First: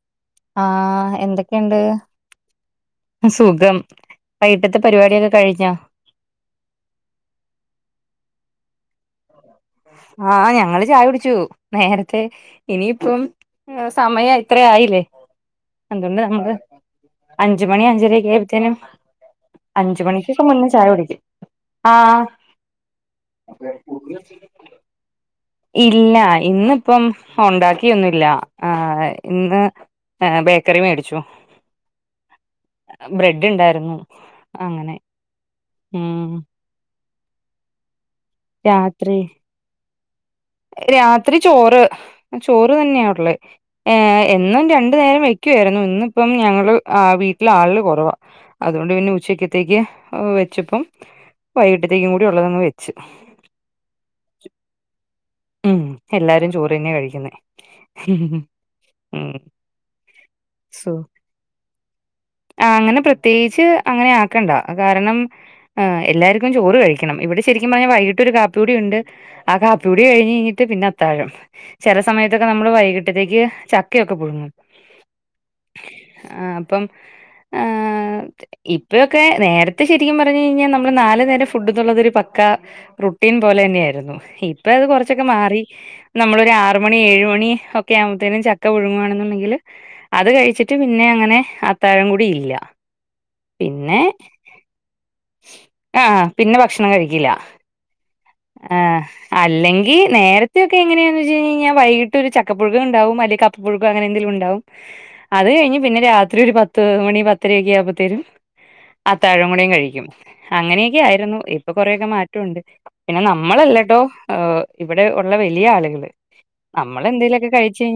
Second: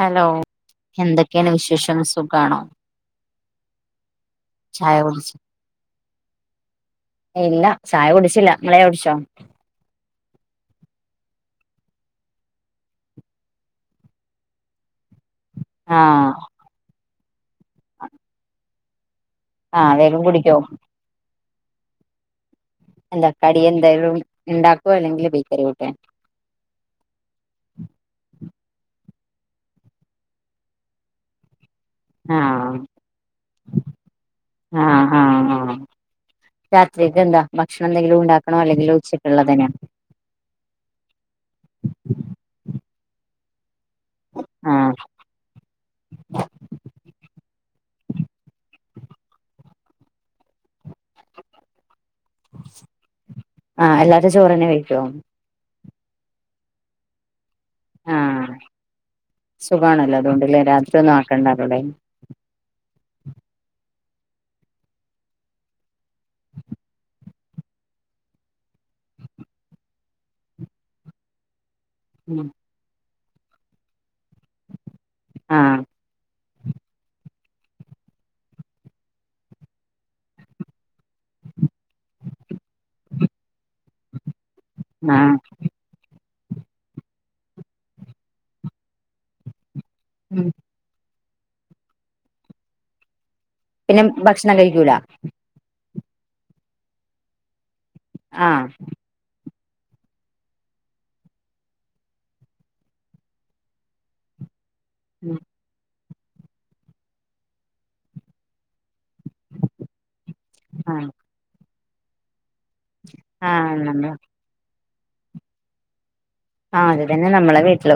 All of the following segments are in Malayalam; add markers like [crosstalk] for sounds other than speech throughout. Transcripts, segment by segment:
ഹലോ ആഹ് എന്തൊക്കെയാണ് എന്തൊക്കെയുണ്ട് വിശേഷം സുഖാണോ സുഖം വൈകിട്ടത്തെ ചായ കുടി പരിപാടിയൊക്കെ കഴിഞ്ഞോ ഇല്ല ചായ കുടിച്ചില്ല മളെ പടിച്ചോ ആഹ ഞങ്ങള് ചായ പിടിച്ചു നേരത്തെ ഇനിയിപ്പം സമയം ഇത്ര ആയില്ലേ എന്തുണ്ട് ആഹ് നമ്മള് അഞ്ച മണി അഞ്ചരയ്ക്ക എബത്തേന ആഹ് അഞ്ച വേഗം മണിക്കൊക്കെ കുടിക്കോ മുന്നേ ചായ കുടിക്കും ആഹ എന്താ കട എന്തും ഉണ്ടാക്ക അ അെങ്കിൽ ഇല്ല ഇന്നിപ്പം ഉണ്ടാക്കിയൊന്നുമില്ല ആ ഇന്ന് ബേക്കറി മേടിച്ചു ആഹ് ബ്രെഡ് ഉണ്ടായിരുന്നു അങ്ങനെ ഉ ജഗന്താ ഭക്ഷണം എന്തെങ്കിലും ഉണ്ടാക്കണോ അല്ലെങ്കിൽ രാത്രി ഉച്ചിട്ടുള്ളതിനെയോ രാത്രി ചോറ് ഏ എന്നും രണ്ടു ആഹ് നേരം വെക്കുായിരുന്നു ഇന്നിപ്പം ഞങ്ങള് ആ വീട്ടിലെ ആളള് കുറവാ അതുകൊണ്ട് പിന്നെ ഉച്ചക്കത്തേക്ക് വെച്ചപ്പം വൈകട്ട് ആഹ എല്ലാത്തും ചോറ്ന്നെ കഴിക്കോ ഉം എല്ലാരും ചോറ് തന്നെ കഴിക്കുന്ന ആഹ സുഖമാണല്ലോ അതുകൊണ്ടില്ലേ സോ രാത്രി ഒന്നും ആക്കണ്ടറോടെേ ആഹ് അങ്ങനെ പ്രത്യേകിച്ച് അങ്ങനെ ആക്കണ്ട കാരണം ഹ് എല്ലാർക്കും ചോറ് കഴിക്കണം ഇവിടെ ശരിക്കും പറഞ്ഞാൽ വൈകിട്ട ഒരു കാപ്പ്യൂടി ഉണ്ട് ആ കാപ്പിൂടി എടി കഴിഞ് കഴഞ്ഞട്ട് പിന്ന അത്താഴം ചില ഉം സമയത്തക്കെ നമ്മള് വൈകട്ട് അത്തേക്ക് ചക്കക്ക ടു ആഹ് ആ ഇപ്പം ഇപ്പയൊക്കെ നേരത്തെ ശരിക്കും പറഞ്ഞു കഴിഞ്ഞാൽ നമ്മള് നാല്ു നേരം ഫുഡ് എന്നുള്ളതൊരു പക്ക റട്ടീൻ പോലെ തന്നെയ ആായിരുന്നു ത് കുറച്ചൊക്കെ ആഹ് മാറി നമ്മളൊരു ആറ് മണി ഏഴുമ മണ ഒക്കെ ആുമ്പഴത്തേും ചക്ക ഒഴുങ്ങുവാണെന്നുണ്ടെങ്കിൽ അത് ഉം കഴിച്ചിട്ട് പിന്നെ അങ്ങനെ ആ താരം കൂടി ഇല്ല പിന്നെ ഭക്ഷണം കഴിക്കൂല ആഹ പിന്നെ ഭക്ഷണം കഴിക്കില്ല ആഹ അല്ലെങ്ക നേരത്തെൊക്കെ എങ്ങനെയാന്ന് വെച്ച് കഴഞ്ഴിഞ്ഞാൽ വൈകിട്ട് ഒരു ചക്കപ്പുഴ ഉണ്ടാവും അല്ലങ്ക കപ്പുഴുക അങ്ങനെന്തെിലും ഉണ്ടാവും അത് കഴിഞ്ഞ് പിന്നെ രാ അത്ര ഒരു പത്ത് മണി പത്തരയൊക്കെ ആവുമ്പോത്തേരും അത്താഴം കൂടയും കഴിക്കും അങ്ങനെയൊക്കെ ആഹ് ആയിരുന്നു കൊറെൊക്കെ മാറ്റമുണ്ട് പിന്നെ ആഹ് നമ്മളല്ലട്ടോ നമ്മള് ഹ് ഇവിടെ ഉള്ള വലിയ ആളുകൾ ആഹ അത്തന്നെ നമ്മളെ വീട്ടില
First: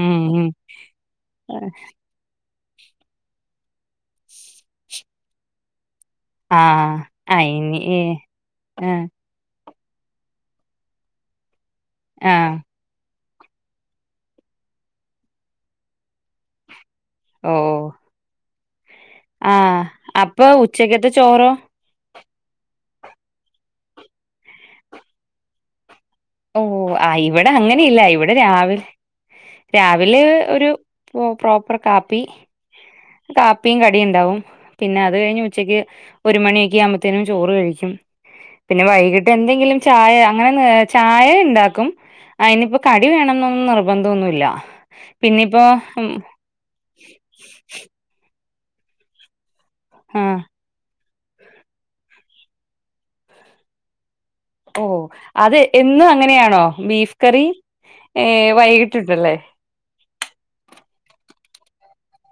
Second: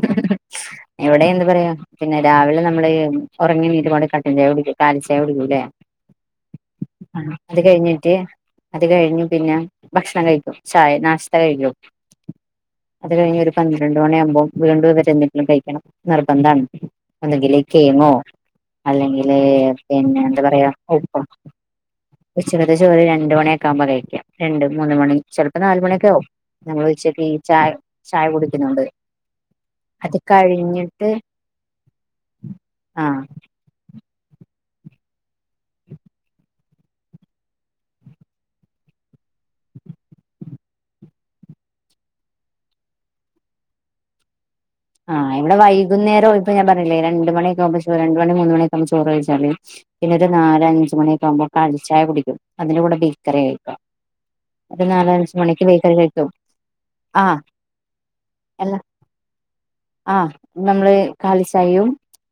ഉം ഉം എവിടെ എന്ത് പറയാ പിന്നെ രാവിലെ നമ്മള് ഉറങ്ങ കട്ടവിട കാലിച്ചവിടിക്കൂല്ലേ ആഹ് ആഹ് അത് ഇനി കഴിഞ്ഞിട്ട് അത് ആഹ് കഴിഞ്ഞു പിന്നെ ഭക്ഷണം കഴിക്കും ചായ നാശത കഴിക്കും ആഹ അത് കഴിഞ്ഞ് ഒരു പന്ത്രണ്ട് മണിയ ആകുമ്പോം വീണ്ടും വരെ എന്തെങ്കിലും കഴിക്കണം നിർബന്ധമാണ് ഓ ഒന്നുകിൽ കിഴങ്ങ് ഓ അല്ലെങ്കില് ആഹ് പിന്നെ എന്താ അപ്പൊ പറയാ ഉച്ചക്കത്തെ ഉപ്പം ചോറോ ഉച്ചിരത്തെ ചോറി രണ്ട് മണിയക്കാവകുമോ കഴിക്കാം രണ്ട് മൂന്ന് മണി ചിലപ്പോ നാ മണിയക്കെ ആകും ഓ ആയി ഇവിടെ അങ്ങനെ ഇല്ല ഇവിടെ രാവില കുടിക്കുന്നുണ്ട് അത് രാവിലെ ഒരു കഴിഞ്ഞിട്ട് പ്രോപ്പർ കാപ്പി ആഹ് കാപ്പിയും ക ണ്ടാവും പിന്നെ അത് കഴ ഉച്ചക്ക് ഒരു മണിയൊക്കെ ആ്പത്തേനും ചോറ് കഴിക്കും പിന്നെ വൈിട്ട് എന്തെങ്കിലും ചായങ്ങനെ ചായ ഉണ്ടാക്കും അതിനിപ്പോ കടി വേണം എന്നൊന്നും നിർബന്ധം ഒന്നുമില്ല ആ ഇവിടെ വൈകുന്നേരം ഇപ്പ ഞാൻ പറഞ്ഞി ല്ലേ രണ്ട് മണി മു ചോ രണ്ട്മണി മൂന്ന് മണി ചോറ്ഴിച്ചാൽ പിന്നെ ഒരു ആഹ് നാല് അഞ്ച്മണി പോകുമ്പോ കാലിച്ചായ കുടിക്കും അതിന്റെ കൂടെ ബേക്കറി കയിക്കും ഓ അത് എന്നും അങ്ങനെയാണോ ബീഫ് ആഹ് കറി ഏ വൈകിട്ടുണ്ടല്ലേ ആഹ നമ്മള് കാലി ചായയും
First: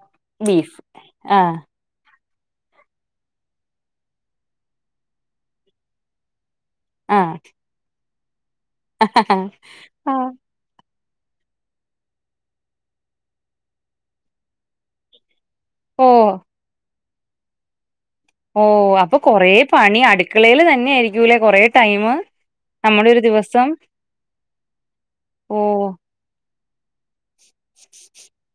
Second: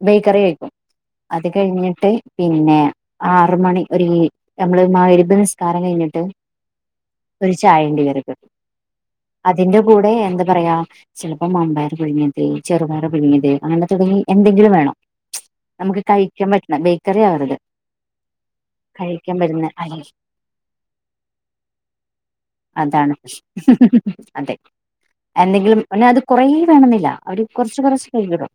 ബേക്കറി കയിക്കും ബീഫ് അത് ആഹ് കഴിഞ്ഞിട്ട് പിന്നെ ആർ മണി ഒരു നമ്മള് മാ മഹ് രിബ് നിസ്കാരം കഴിഞ്ഞിട്ട് ഒരു ചായ ഉണ്ടി വരും ഓ ആഹ് അതിന്റെ കൂടെ എന്താ പറയാ ചെലപ്പ വൻപയർ പുഴുങ്ങിയത് ചെറുപയർ പുഴുങ്ങിയത് അങ്ങനെ തുടങ്ങി എന്തെങ്കിലും വേണം നമുക്ക് ഓ കഴിക്കാൻ പറ്റണം കറിയാവരുത് ഓ അപ്പൊ കൊറ പണി അടുക്കളയിയില് തന്നെ ആയിരിക്കൂല്ലേ കൊറ ടൈം നമ്മുടെ അതാണ് ഒരു ദിവസം പ്രശ്നം. അതെ ഓ എന്തെങ്കിലും പിന്നെ അത് [unintelligible] അവര് കൊറച്ച് കൊറച്ച് കഴിടും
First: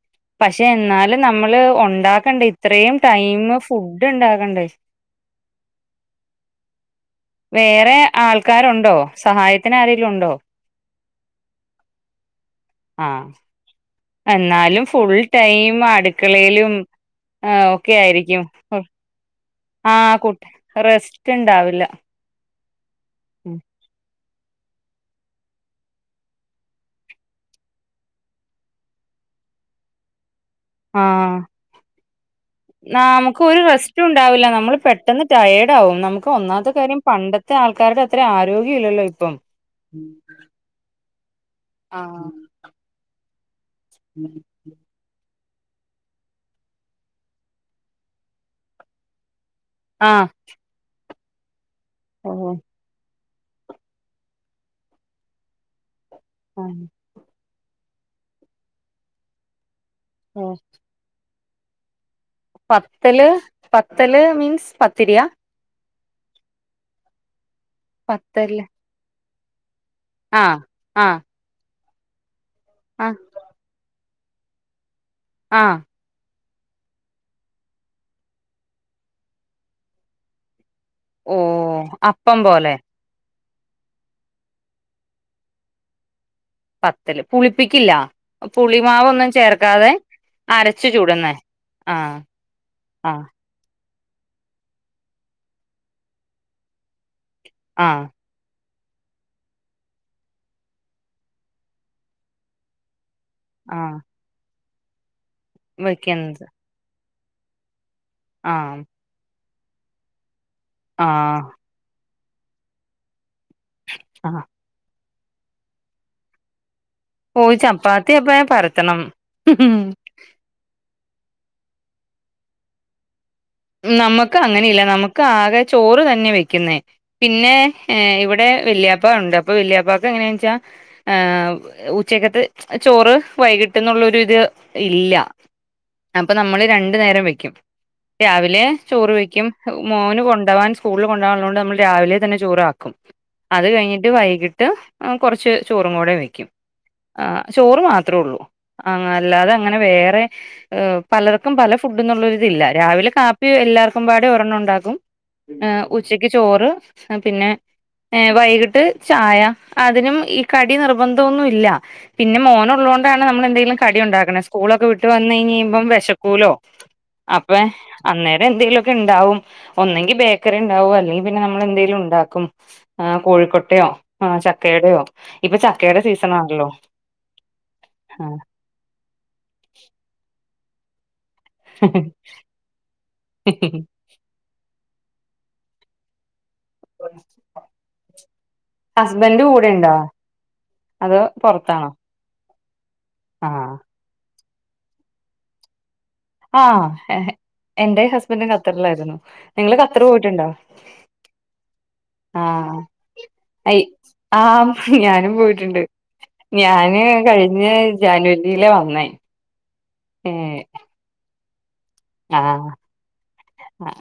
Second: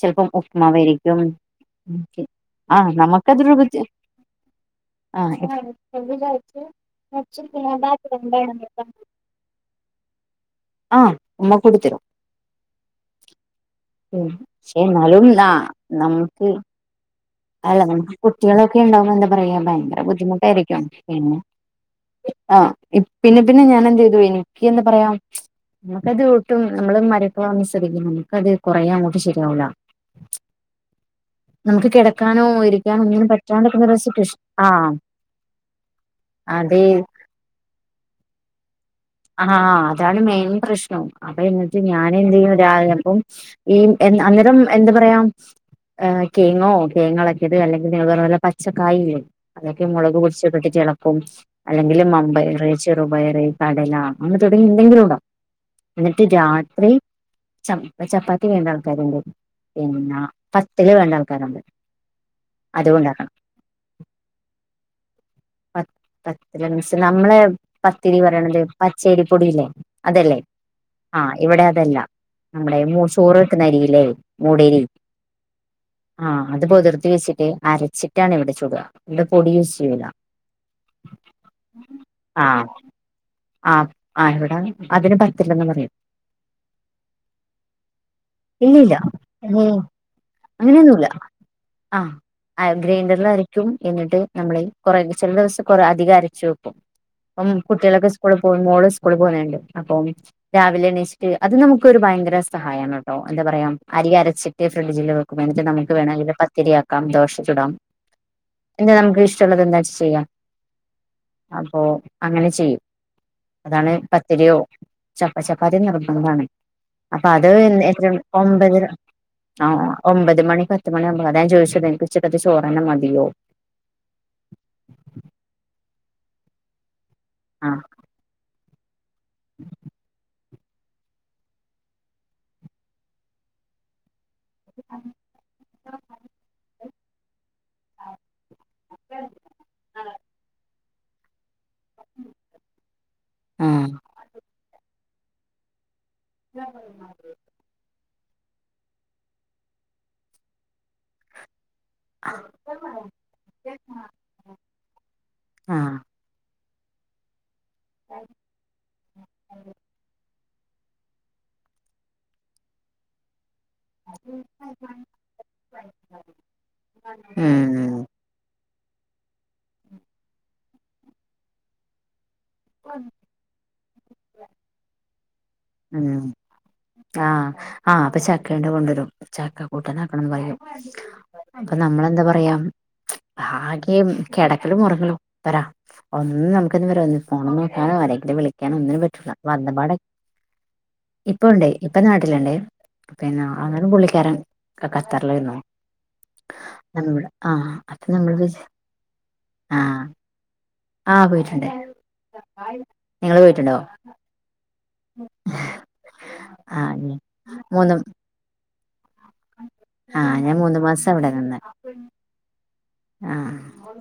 ചെല്പ്പം പക്ഷെ ഉപ്പുമവാ യിരിക്കും എന്നാലും നമ്മള് ഒണ്ടാക്കണ്ടേ ആ ഇത്രയും നമുക്ക ടൈമ് തപ ഫുഡ് ഇണ്ടാക്കണ്ടേ ആ എവിത ആച്ച വേറെ ആള്ക്കാരുണ്ടോ സഹായത്തിന് അരേലുൻണ്ടൊ ആഹ് ഉമ്മ കുടിത്തിരും ആ പക്ഷെ എന്നാലും ഫുൾ ന ടൈം നമുക്ക് അടുക്കളയിലും ആഹ് അല്ല ഒക്കെ നമക്ക് ആയിരിക്കും കുട്ടികളൊക്കെ ഉണ്ടാവുമ എന്താ പറയാ ഭയങ്കര ആഹ് കുട്ട് ബുദ്ധിമുട്ടായിരിക്കും റെസ്റ്റ് പിന്നെ ഇണ്ടാവില്ല ആ പിന്നെ പിന്നെ ഞാനെ എന്ത് ചെയ്തുയിനു എന്താ പറയാ നമുക്കത് ഒട്ടും നമ്മള് മരക്കള സ്ഥിതിക്ക് നമുക്കത് കൊറ അങ്ങോട്ട് ശരിയാവൂല ആ നമുക്ക് കിടക്കാനോ ന ഇരിക്കാനോ ഒന്നിനും നമുക്ക് ഒരു പറ്റാണ്ടിരിക്കുന്ന റെസ്റ്റ സിറ്റുവേഷൻ ഉണ്ടാവില്ല നമ്മള് ആഹ് പെട്ടെന്ന് ടയേർഡ് ആകും നമുക്ക് ഒന്നാമത്തെ അതെ കാര്യം പണ്ടത്തെ ആൾക്കാരുടെ അത്ര ആരോഗ്യം ഇല്ലല്ലോ ഇപ്പം ആഹ് അതാണ് മെയിൻ പ്രശ്നം ഉം ഈ എന്ന അന്നേരം എന്ത് പറയ ആ കേങ്ങോ തേങ്ങങ്ങളൊക്കെത് അല്ലെങ്കിൽ നിങ്ങൾ പറഞ്ഞ പൊലെ പച്ചക്കായില്ലേ അതൊക്കെ മുളക് ആഹ് പൊടിച ജെളം [unintelligible] അല്ലെങ്കില് ഓഹ് മമ്പയറ് ചെറു പയറ് കടല അങ്ങനെ തുടങ്ങി എന്തെങ്കിലും ഇടാ എന്നിട്ട് ആഹ് രാത്രി ചപ് ചപ്പാത്തി വേണ്ട ആൾക്കാര്ണ്ട് പിന്നാ ഓഹ് ഫസ്റ്റില് വേണ്ടാൾ [unintelligible] പത്തല് പത്തല് മീൻസ് പത്തിരിയാ പത്തല് മീൻസ് നമ്മളെ പത്തിരി പറയണത് പത്തല് പച്ചേരി പൊടിയില്ലേ അതല്ലേ ആഹ് ആഹ് ആ ഇവിടെ അതല്ല നമ്മുടെ ആഹ് [unintelligible] വെക്ക്ന്നെ അരിയില്ലേ മൂഡെരി ആഹ് അത് പൊതിർത്തി വെച്ചിട്ട് അരച്ചിട്ടാണ് ഇവിടെ ചുടുവാ ഇവിടെ പൊടി യൂസ് ചെയ്യൂല ഓഹ് അപ്പം പോലെ അപ് ആഹ് ഇവിട അതിന് പത്തലെന്ന് പറയും പത്തല് പുളിപ്പിക്കില്ല ഇല്ല ഇല്ല പുളിമാവൊന്നും ഏഹ് ചേർക്കാതെ അരച്ച് അങ്ങനെയൊന്നുല്ല ചുട്ന്നെ ആഹ് ഗ്രൈൻഡറില് അരയ്ക്കും എന്നിട്ട് നമ്മള് കൊറെേ ചെല ദിവസം കൊറേ അധികം അരച്ച് വെക്കും പ്പം ആഹ് കുട്ടികളൊക്കെ സ്കൂളിൽ പോവും മോള് ഉസ് സ്കൂള് പോന്നെ ഇണ്ട് അപ്പം രാവിലെ എണീച്ചിട്ട് അത് നമുക്കൊരു ഭയങ്കര സഹായാണ് എന്താ പറയാ ആഹ് അരി അരച്ചി റ്റെ ഫ്രിഡ്ജില് വെക്കും ഞാന് വേണങ്കിൽ വെക്കുന്നത് പത്തിരിയാക്കാം ദോശ ചുടാം ആഹ് എന്തെ [unintelligible] ടുള്ളത് എന്താച്ച് ചെയ്യാം ആഹ് അപ്പോ അങ്ങനെ ചെയ്യും അതാണെ ആഹ് പത്തിരിയോ ചപ്പ ചപ്പാത്തി നിർബന്ധാണെ അപ്പൊ അത് ഓയ് എന് എത്ര ചപ്പാത്തി എപ്പഴാ ഒമ്പതെര പരത്തണം ആഹ് ഒമ്പത് മണി പ പണിയാവുമ്പോ വരാ ഞാൻ ചോദിച്ചതെ എനിക്ക് ഉച്ചക്കത്തെ ചോറെന്നെ മതിയോ നമ്മുക്ക് അങ്ങനെയില്ല നമ്മക്ക് ആകെ ചോറ് തന്നെ വെക്കിന്നേ പിന്നെ ആ ഏ ഇവിടെ വല്ല്യാ പ്പ ഒണ്ട്. അപ്പ വെല്ല്യാപ്പാക്ക് എങ്ങനെന്ന്ച്ചാ ഏഹ് ഉച്ചക്കത്തെ ചോറ് വൈകിട്ട് എന്നുള്ളൊരു ഇത് ഇല്ല. അപ്പ നമ്മള് രണ് ണ്ട് നേരം വെക്കും. രാവിലെ ചോറ് വെയ്ക്കും. മോന് കൊണ്ടവാൻ സ്കൂള് കൊണ്ടവാൻ ഉള്ളോണ്ട് നമ്മൾ രാവിലെ തന്നെ ചോറാക്കും. അത് ആ കഴിഞ്ഞിട്ട് വൈകിട്ട് ഞാൻ കൊറച്ച് ചോറും കൂടെ വയ് ക്കും. ആ ചോറ് മാ ത്രള്ളൂ. ആങ്ങ അല്ലാതെ അങ്ങനെ വേറെ ഏഹ് പലർക്കും പല ഫു ഫുഡ്ന്ന്ള്ള ഒര് ഇതില്ല. രാവിലെ കാപ്പി എല്ലാർക്കും പാടെ ഒരെണ്ണം ഉണ്ടാക്കും. ആ ഏഹ് ഉച്ചയ്ക്ക് ചോറ് ആ പിന്നെ ഏഹ് വൈകിട്ട് ചായ അതിനുംഈ കടി നിർബന്ധ ഒന്നു ഇല്ല. പിന്നെ മോന് ഉള്ളോണ്ടാണ് നമ്മള് എന്തെലും ക കടി ഉണ്ടാക്ക്ണ. സ്കൂളൊക്കെ വിട്ട് വന്ന് ഴിഞ്ഞീമ്പം വെശക്കൂലോ അപ്പേ ഉം അന്നേരം എന്തെലുക്കെ ഇണ്ടാവും. ഒന്നെങ്കി ബേക്കറിം ഇണ്ടാവു അല്ലേ പിന്നെ നമ്മള് എന്തേലും ഉണ്ടാക്കും. ആ കോഴിക്കൊട്ടയോ ആ ചക്കയടെ യോ ഇപ്പ ച ഉ ആ ആ അപ്പൊ ചക്കണ്ട കൊണ്ടുവരും ചക്ക കൂട്ടാ ന ആക്കണംന്ന് പറ അപ്പൊ നമ്മളെന്താ പറയാ ആകെ കിടക്കൽ മുറങ്ങ രാ ഒന്നും നു ഫോൺ നോക്കോ ആരെങ്കിലും വിളിക്കാനോ ഒന്നിനും പറ്റുല്ല ഹസ്ബൻഡ് കൂടെ വന്ന ഉണ്ടോ പാടെ അതോ ഇപ്പൊ ഉണ്ട് പുറത്താണോ ഇപ്പൊ നാട്ടില് ണ്ടേ പിന്നെ ആ അതും പുള്ളിക്കാരൻ കത്തറിലാരുന്നു ആ എന്റെ നമ്മള് ഹസ്ബൻഡും ഖത്തറിലായിരുന്നു നിങ്ങള് ഖത്തർ പോയിട്ടുണ്ടോ ആ പോയിട്ടുണ്ടേ ആ നിങ്ങള് പോയിട്ടുണ്ടോ അയ് ആ ഞാനും പോയിട്ടുണ്ട് ഞാന് ആഹ് കഴിഞ്ഞ ജാനുവരിയില വന്നു ന്നായി ആ ഞാൻ മൂന്ന് മാസം അവിടെ നിന്ന് ആ ആഹ് ആ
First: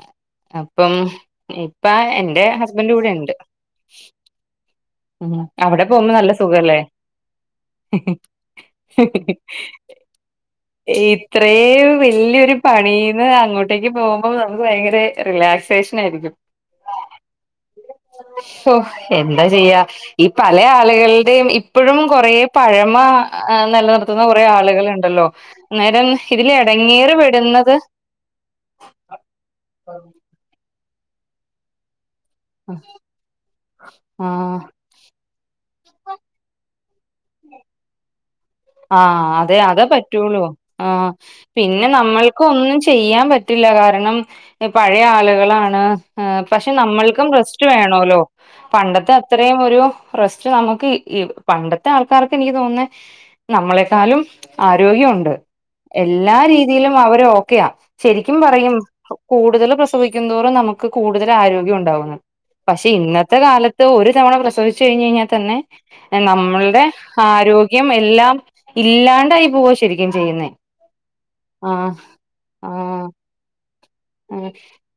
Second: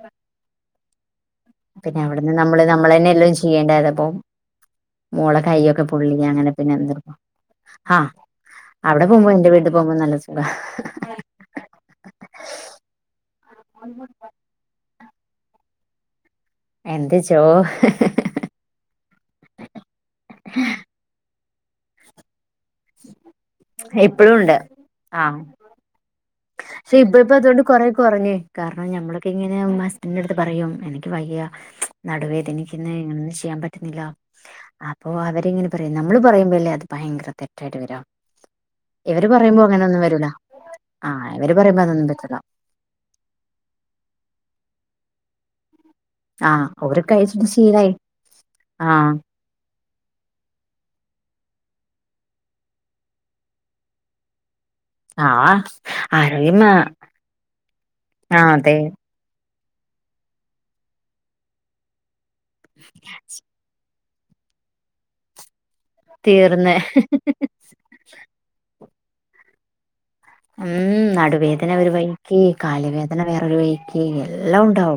ഇപ്പം പിന്നെ അവിടുന്ന് നമ്മള് നമ്മള് തന്നെ എല്ലാം ചെയ്യേണ്ടത് അപ്പൊ ഉംഅവിടെ പോകുമ്പോ നല്ല സുഖല്ലേ ആഹ് അവിടെ പോകുമ്പോ എന്റെ വീട്ടിൽ പോകുമ്പോ നല്ല സുഖാ ഇത്രേ വലിയൊരു പണീന്ന് അങ്ങോട്ടേക്ക് പോകുമ്പോ നമുക്ക് ഭയങ്കരറിലാ ശേഷനായിരിക്കും എന്ത് ചോ ഹെ എന്താ ചെയ്യാ ഈ പല ആളുകളുടെയും ഇപ്പോഴും കുറേ പഴമ നിലനിർത്തുന്ന ഇപ്പഴും കുറെേ ഉണ്ട് ആളുകളുണ്ടല്ലോ ആഹ് അന്നേരം ഇതിൽ പക്ഷെ എടങ്ങേറ് ഇപ്പൊ ഇപ്പൊ അതുകൊണ്ട് പെടുന്നത് കൊറെ കുറഞ്ഞേ കാരണം നമ്മളൊക്കെ ഇങ്ങനെ മാസ്റ്ററിന്റെ അടുത്ത് പറയും എനിക്ക് വയ്യ നടുവേദനിക്കിന്ന് എനിക്കിന്ന് ഇങ്ങനൊന്നും ചെയ്യാൻ പറ്റുന്നില്ലോ ആ അപ്പോ അവരിങ്ങനെ പറ നമ്മള് പറയുമ്പോ അല്ലേ അത് ഭയര തെറ്റായിട്ട് വരുക ആ അതെ അതെ പറ്റുള്ളൂ ആ ആഹ് ഇവര് പറയുമ്പോ പിന്നെ അതൊന്നും പറ്റൂല നമ്മൾക്ക് ഒന്നും ചെയ്യാൻ പറ്റില്ല കാരണം പഴയ ആളുകൾ കളാണ് ആഹ് പക്ഷെ ഓര് നമ്മൾക്കും കഴിച്ചിട്ട് റെസ്റ്റ് ശീലായി വേണോല്ലോ പണ്ടത്തെ ആഹ് അത്രയും ഒരു റസ്റ്റ് നമുക്ക് പണ്ടത്തെ ആൾക്കാർക്ക് എനിക്ക് തോന്നുന്നെ നമ്മളെക്കാളും ആരോഗ്യമുണ്ട് ആഹ് എല്ലാ ആരോഗ്യമാ രീതിയിലും അവര് ഓക്കെയാ ശരിക്കും ആഹ് പറയും അതെ കൂടുതലും പ്രസവിക്കുന്തോറും നമുക്ക് കൂടുതൽ ആരോഗ്യം ഉണ്ടാകുന്നു പക്ഷെ ഇന്നത്തെ കാലത്ത് ഒരു ഒറ്റതവണ പ്രസവിച്ച് കഴിഞ്ഞ് കഴിഞ്ഞാൽ തന്നെ തീർന്ന് നമ്മളുടെ ആരോഗ്യം എല്ലാം ഇല്ലാണ്ടായി പോവ ശരിക്കും ചെയ്യുന്നേ ഉം നടുവേദന ആഹ് ഒരു വൈയ്ക്ക് കാല് ആഹ് വേദന വേറൊരു വൈയ്ക്ക്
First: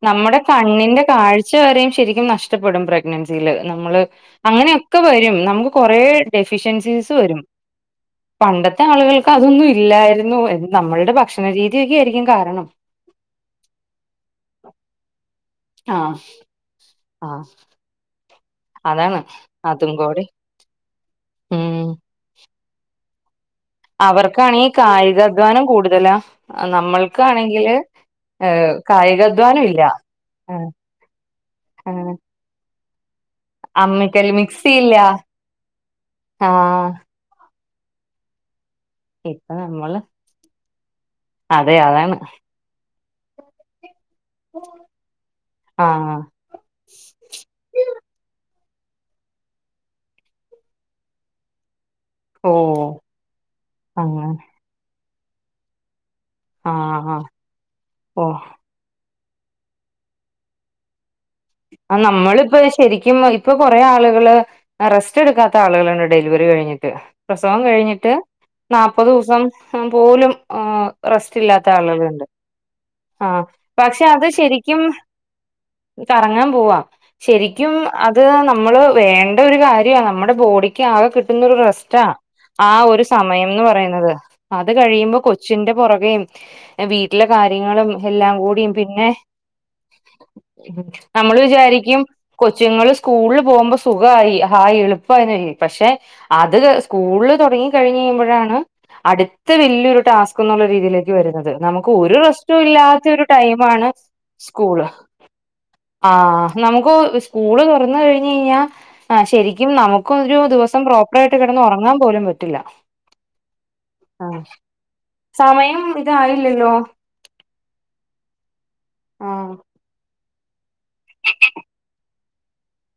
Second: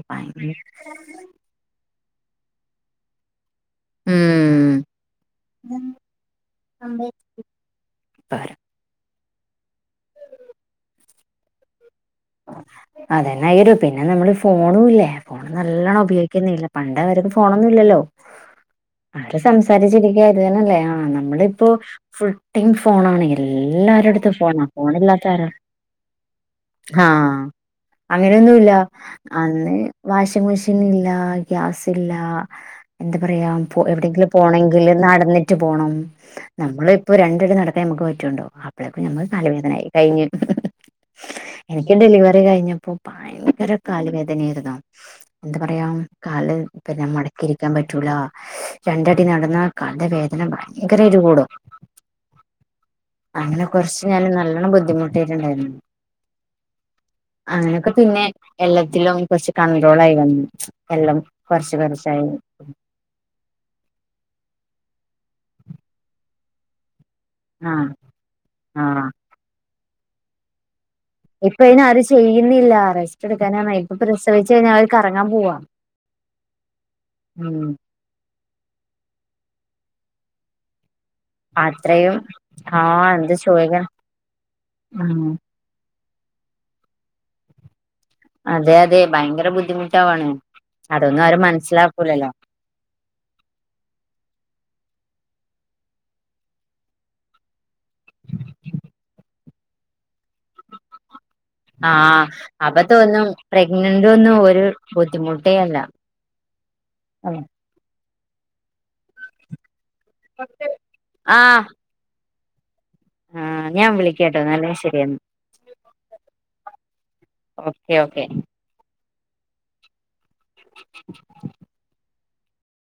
നമ്മുടെ കണ്ണിന്റെ കാഴ്ച വരെയും ശരിക്കും നഷ്ടപ്പെടും പ്രെഗൻസിയിൽ നമ്മള് ഉം അങ്ങനെയൊക്കെ വരും നമുക്ക് കൊറേ ഡെഫിഷ്യൻസീസ് അംബേദ്കർ വരും പണ്ടത്തെ ആളുകൾ അതൊന്നും ഇല്ലായിരുന്നു നമ്മളുടെ ഭക്ഷണരീതിയൊക്കെ ആയിരിക്ക അതന്നെയൊരു പിന്നെ നമ്മള് ഫോണുല്ലേ നല്ലവണം ആഹ് ഉപയോഗിക്കുന്നില്ലേ പണ്ടേ അവരത് ആഹ് ഫോണൊന്നും ഇല്ലല്ലോ അതാണ് അവര് അതും സംസാരിച്ചിരിക്ക കൂടി ഇത് തന്നല്ലേ ആഹ് ആ നമ്മൾ ഇപ്പോ ഫുൾ ടൈം ഫോൺ ആണെ അവർക്കാണ് ഈ കായികാധ്വാനം കൂടുതലാ നമ ആ അങ്ങനെയൊന്നുമില്ല കായികാധ്വാനം അന്ന് ഇല്ല ആഹ് വാഷിംങ്മെഷീൻ ഇല്ല ഗ്യാസ് ഇല്ല ആഹ് എന്ത പറയാ എവിടെയെങ്കിലും അമ്മിക്കല്ല് മിക്സി പോണങ്കിൽ ഇല്ല നടന്നിട്ട് പോണം നമ്മൾ ആഹ് ഇപ്പൊ രണ്ടടി നടക് അ [unintelligible] നമുക്ക് പറ്റുണ്ടോ [inaudible] നമുക്ക് ഇപ്പൊ തലവേദനായി നമ്മള് [unintelligible] അതെ എനിക്ക് അതാണ് ഡെലിവറി കഴിഞ്ഞപ്പോ ഭയങ്കര കാല് വേദനായിരുന്നു എന്ത പറയാ ആഹ് കാല് മടക്കി ഇരിക്കാൻ പറ്റൂല രണ്ടടി നടന്ന കാലിൻ്റെ വേദന ഭയങ്കരമായിട്ട് കൂടും. ഓഹ് അങ്ങനെ കുറച്ച് ഞാൻ അങ്ങനെ നല്ലോണം ബുദ്ധിമുട്ട് [unintelligible] ആഹ് ആഹ് അങ്ങനെയൊക്കെ പിന്നെ ഓഹ് എല്ലത്തിലും കുറച്ച് കൺട്രോൾ ആയി വന്നു എല്ലാം കുറച്ച് ആ കുറച്ചായി നമ്മളിപ്പ ശരിക്കും ഇപ്പൊ കൊറെ ആളുകള് റെസ്റ്റ് റെസ്റ്റ് എടുക്കാത്ത ആളുകളുണ്ട് ഡെലിവറി കഴിഞ്ഞിട്ട് പ്രസവം ആഹ് കഴിഞ്ഞിട്ട് ആഹ് നാല്പ്പത് ദിവസം ആ പോലും ആ ഇപ്പ ഇനിയാരും ചെയ്യുന്നില്ല റെസ്റ്റ് ആ എടുക്കാനാണ് ഇപ്പൊ പക്ഷെ അത് പ്രസവിച്ച് കഴിഞ്ഞാൽ ശരിക്കും അവര് കറങ്ങാൻ പോവാ കറങ്ങാൻ പോവാ ഉം ശരിക്കും അത് നമ്മൾ വേണ്ട ഒരു കാര്യമാണ് നമ്മുടെ ബോഡിക്ക് ആകെ കിട്ടുന്ന ഒരു റെസ്റ്റാ അത്രയും ആ ഒരു ആഹ് എന്ത് സമയമെന്ന് ചോദിക്കണം പറയുന്നത് അത് കഴിയുമ്പോ ഉം കൊച്ചിന്റെ പുറകേയും വില [inaudible] എല്ലാം കൂടും അതെ അതെ പിന്നെ ഭയങ്കര ബുദ്ധിമുട്ടാവാണ് അതൊന്നും നമ്മൾ അവര് വിചാരിക്കും മനസ്സിലാക്കൂലല്ലോ കൊച്ചുങ്ങൾ സ്കൂളിൽ പോകുമ്പോ സുഖമായി ഹായിളും ഇപ്പിയിനെ പക്ഷെ അത് സ്കൂളിൽ തൊടങ്ങി കഴിഞ്ഞ് കഴിയുമ്പോഴാണ് അടുത്ത് വെല്ലി യൊരു ടാസ്ക് എന്നുള്ള രീതിയിലേക്ക് വരുന്നത് അത് നമുക്ക് ഒരു ആഹ് അപ്പൊ പ്പില്ലാത്തൊരു തോന്നും ടൈമാണ് പ്രഗ്നന്റ് ഒന്നും ഒരു സ്കൂൾ ബുദ്ധിമുട്ടേ അല്ല ആ നമുക്ക് ആഹ് സ്കൂൾ തൊറന്ന് ന്ന്കഴിഞ്ഞ് കഴിഞ്ഞ അ ശരിക്കും നമുക്കും ക്കൊരോ ദിവസം പ്രോപ്പായിട്ട് ആഹ് കെടന്നെറങ്ങാൻ പോലും പറ്റും ട്ടില്ല ആഹ് ഞാൻ ആ വിളിക്കാട്ടോ എന്നാല് ശരിയെന്നാ സമയം ഇതായില്ലല്ലോ ഓക്കെ ഓക്കെ ആഹ [unintelligible]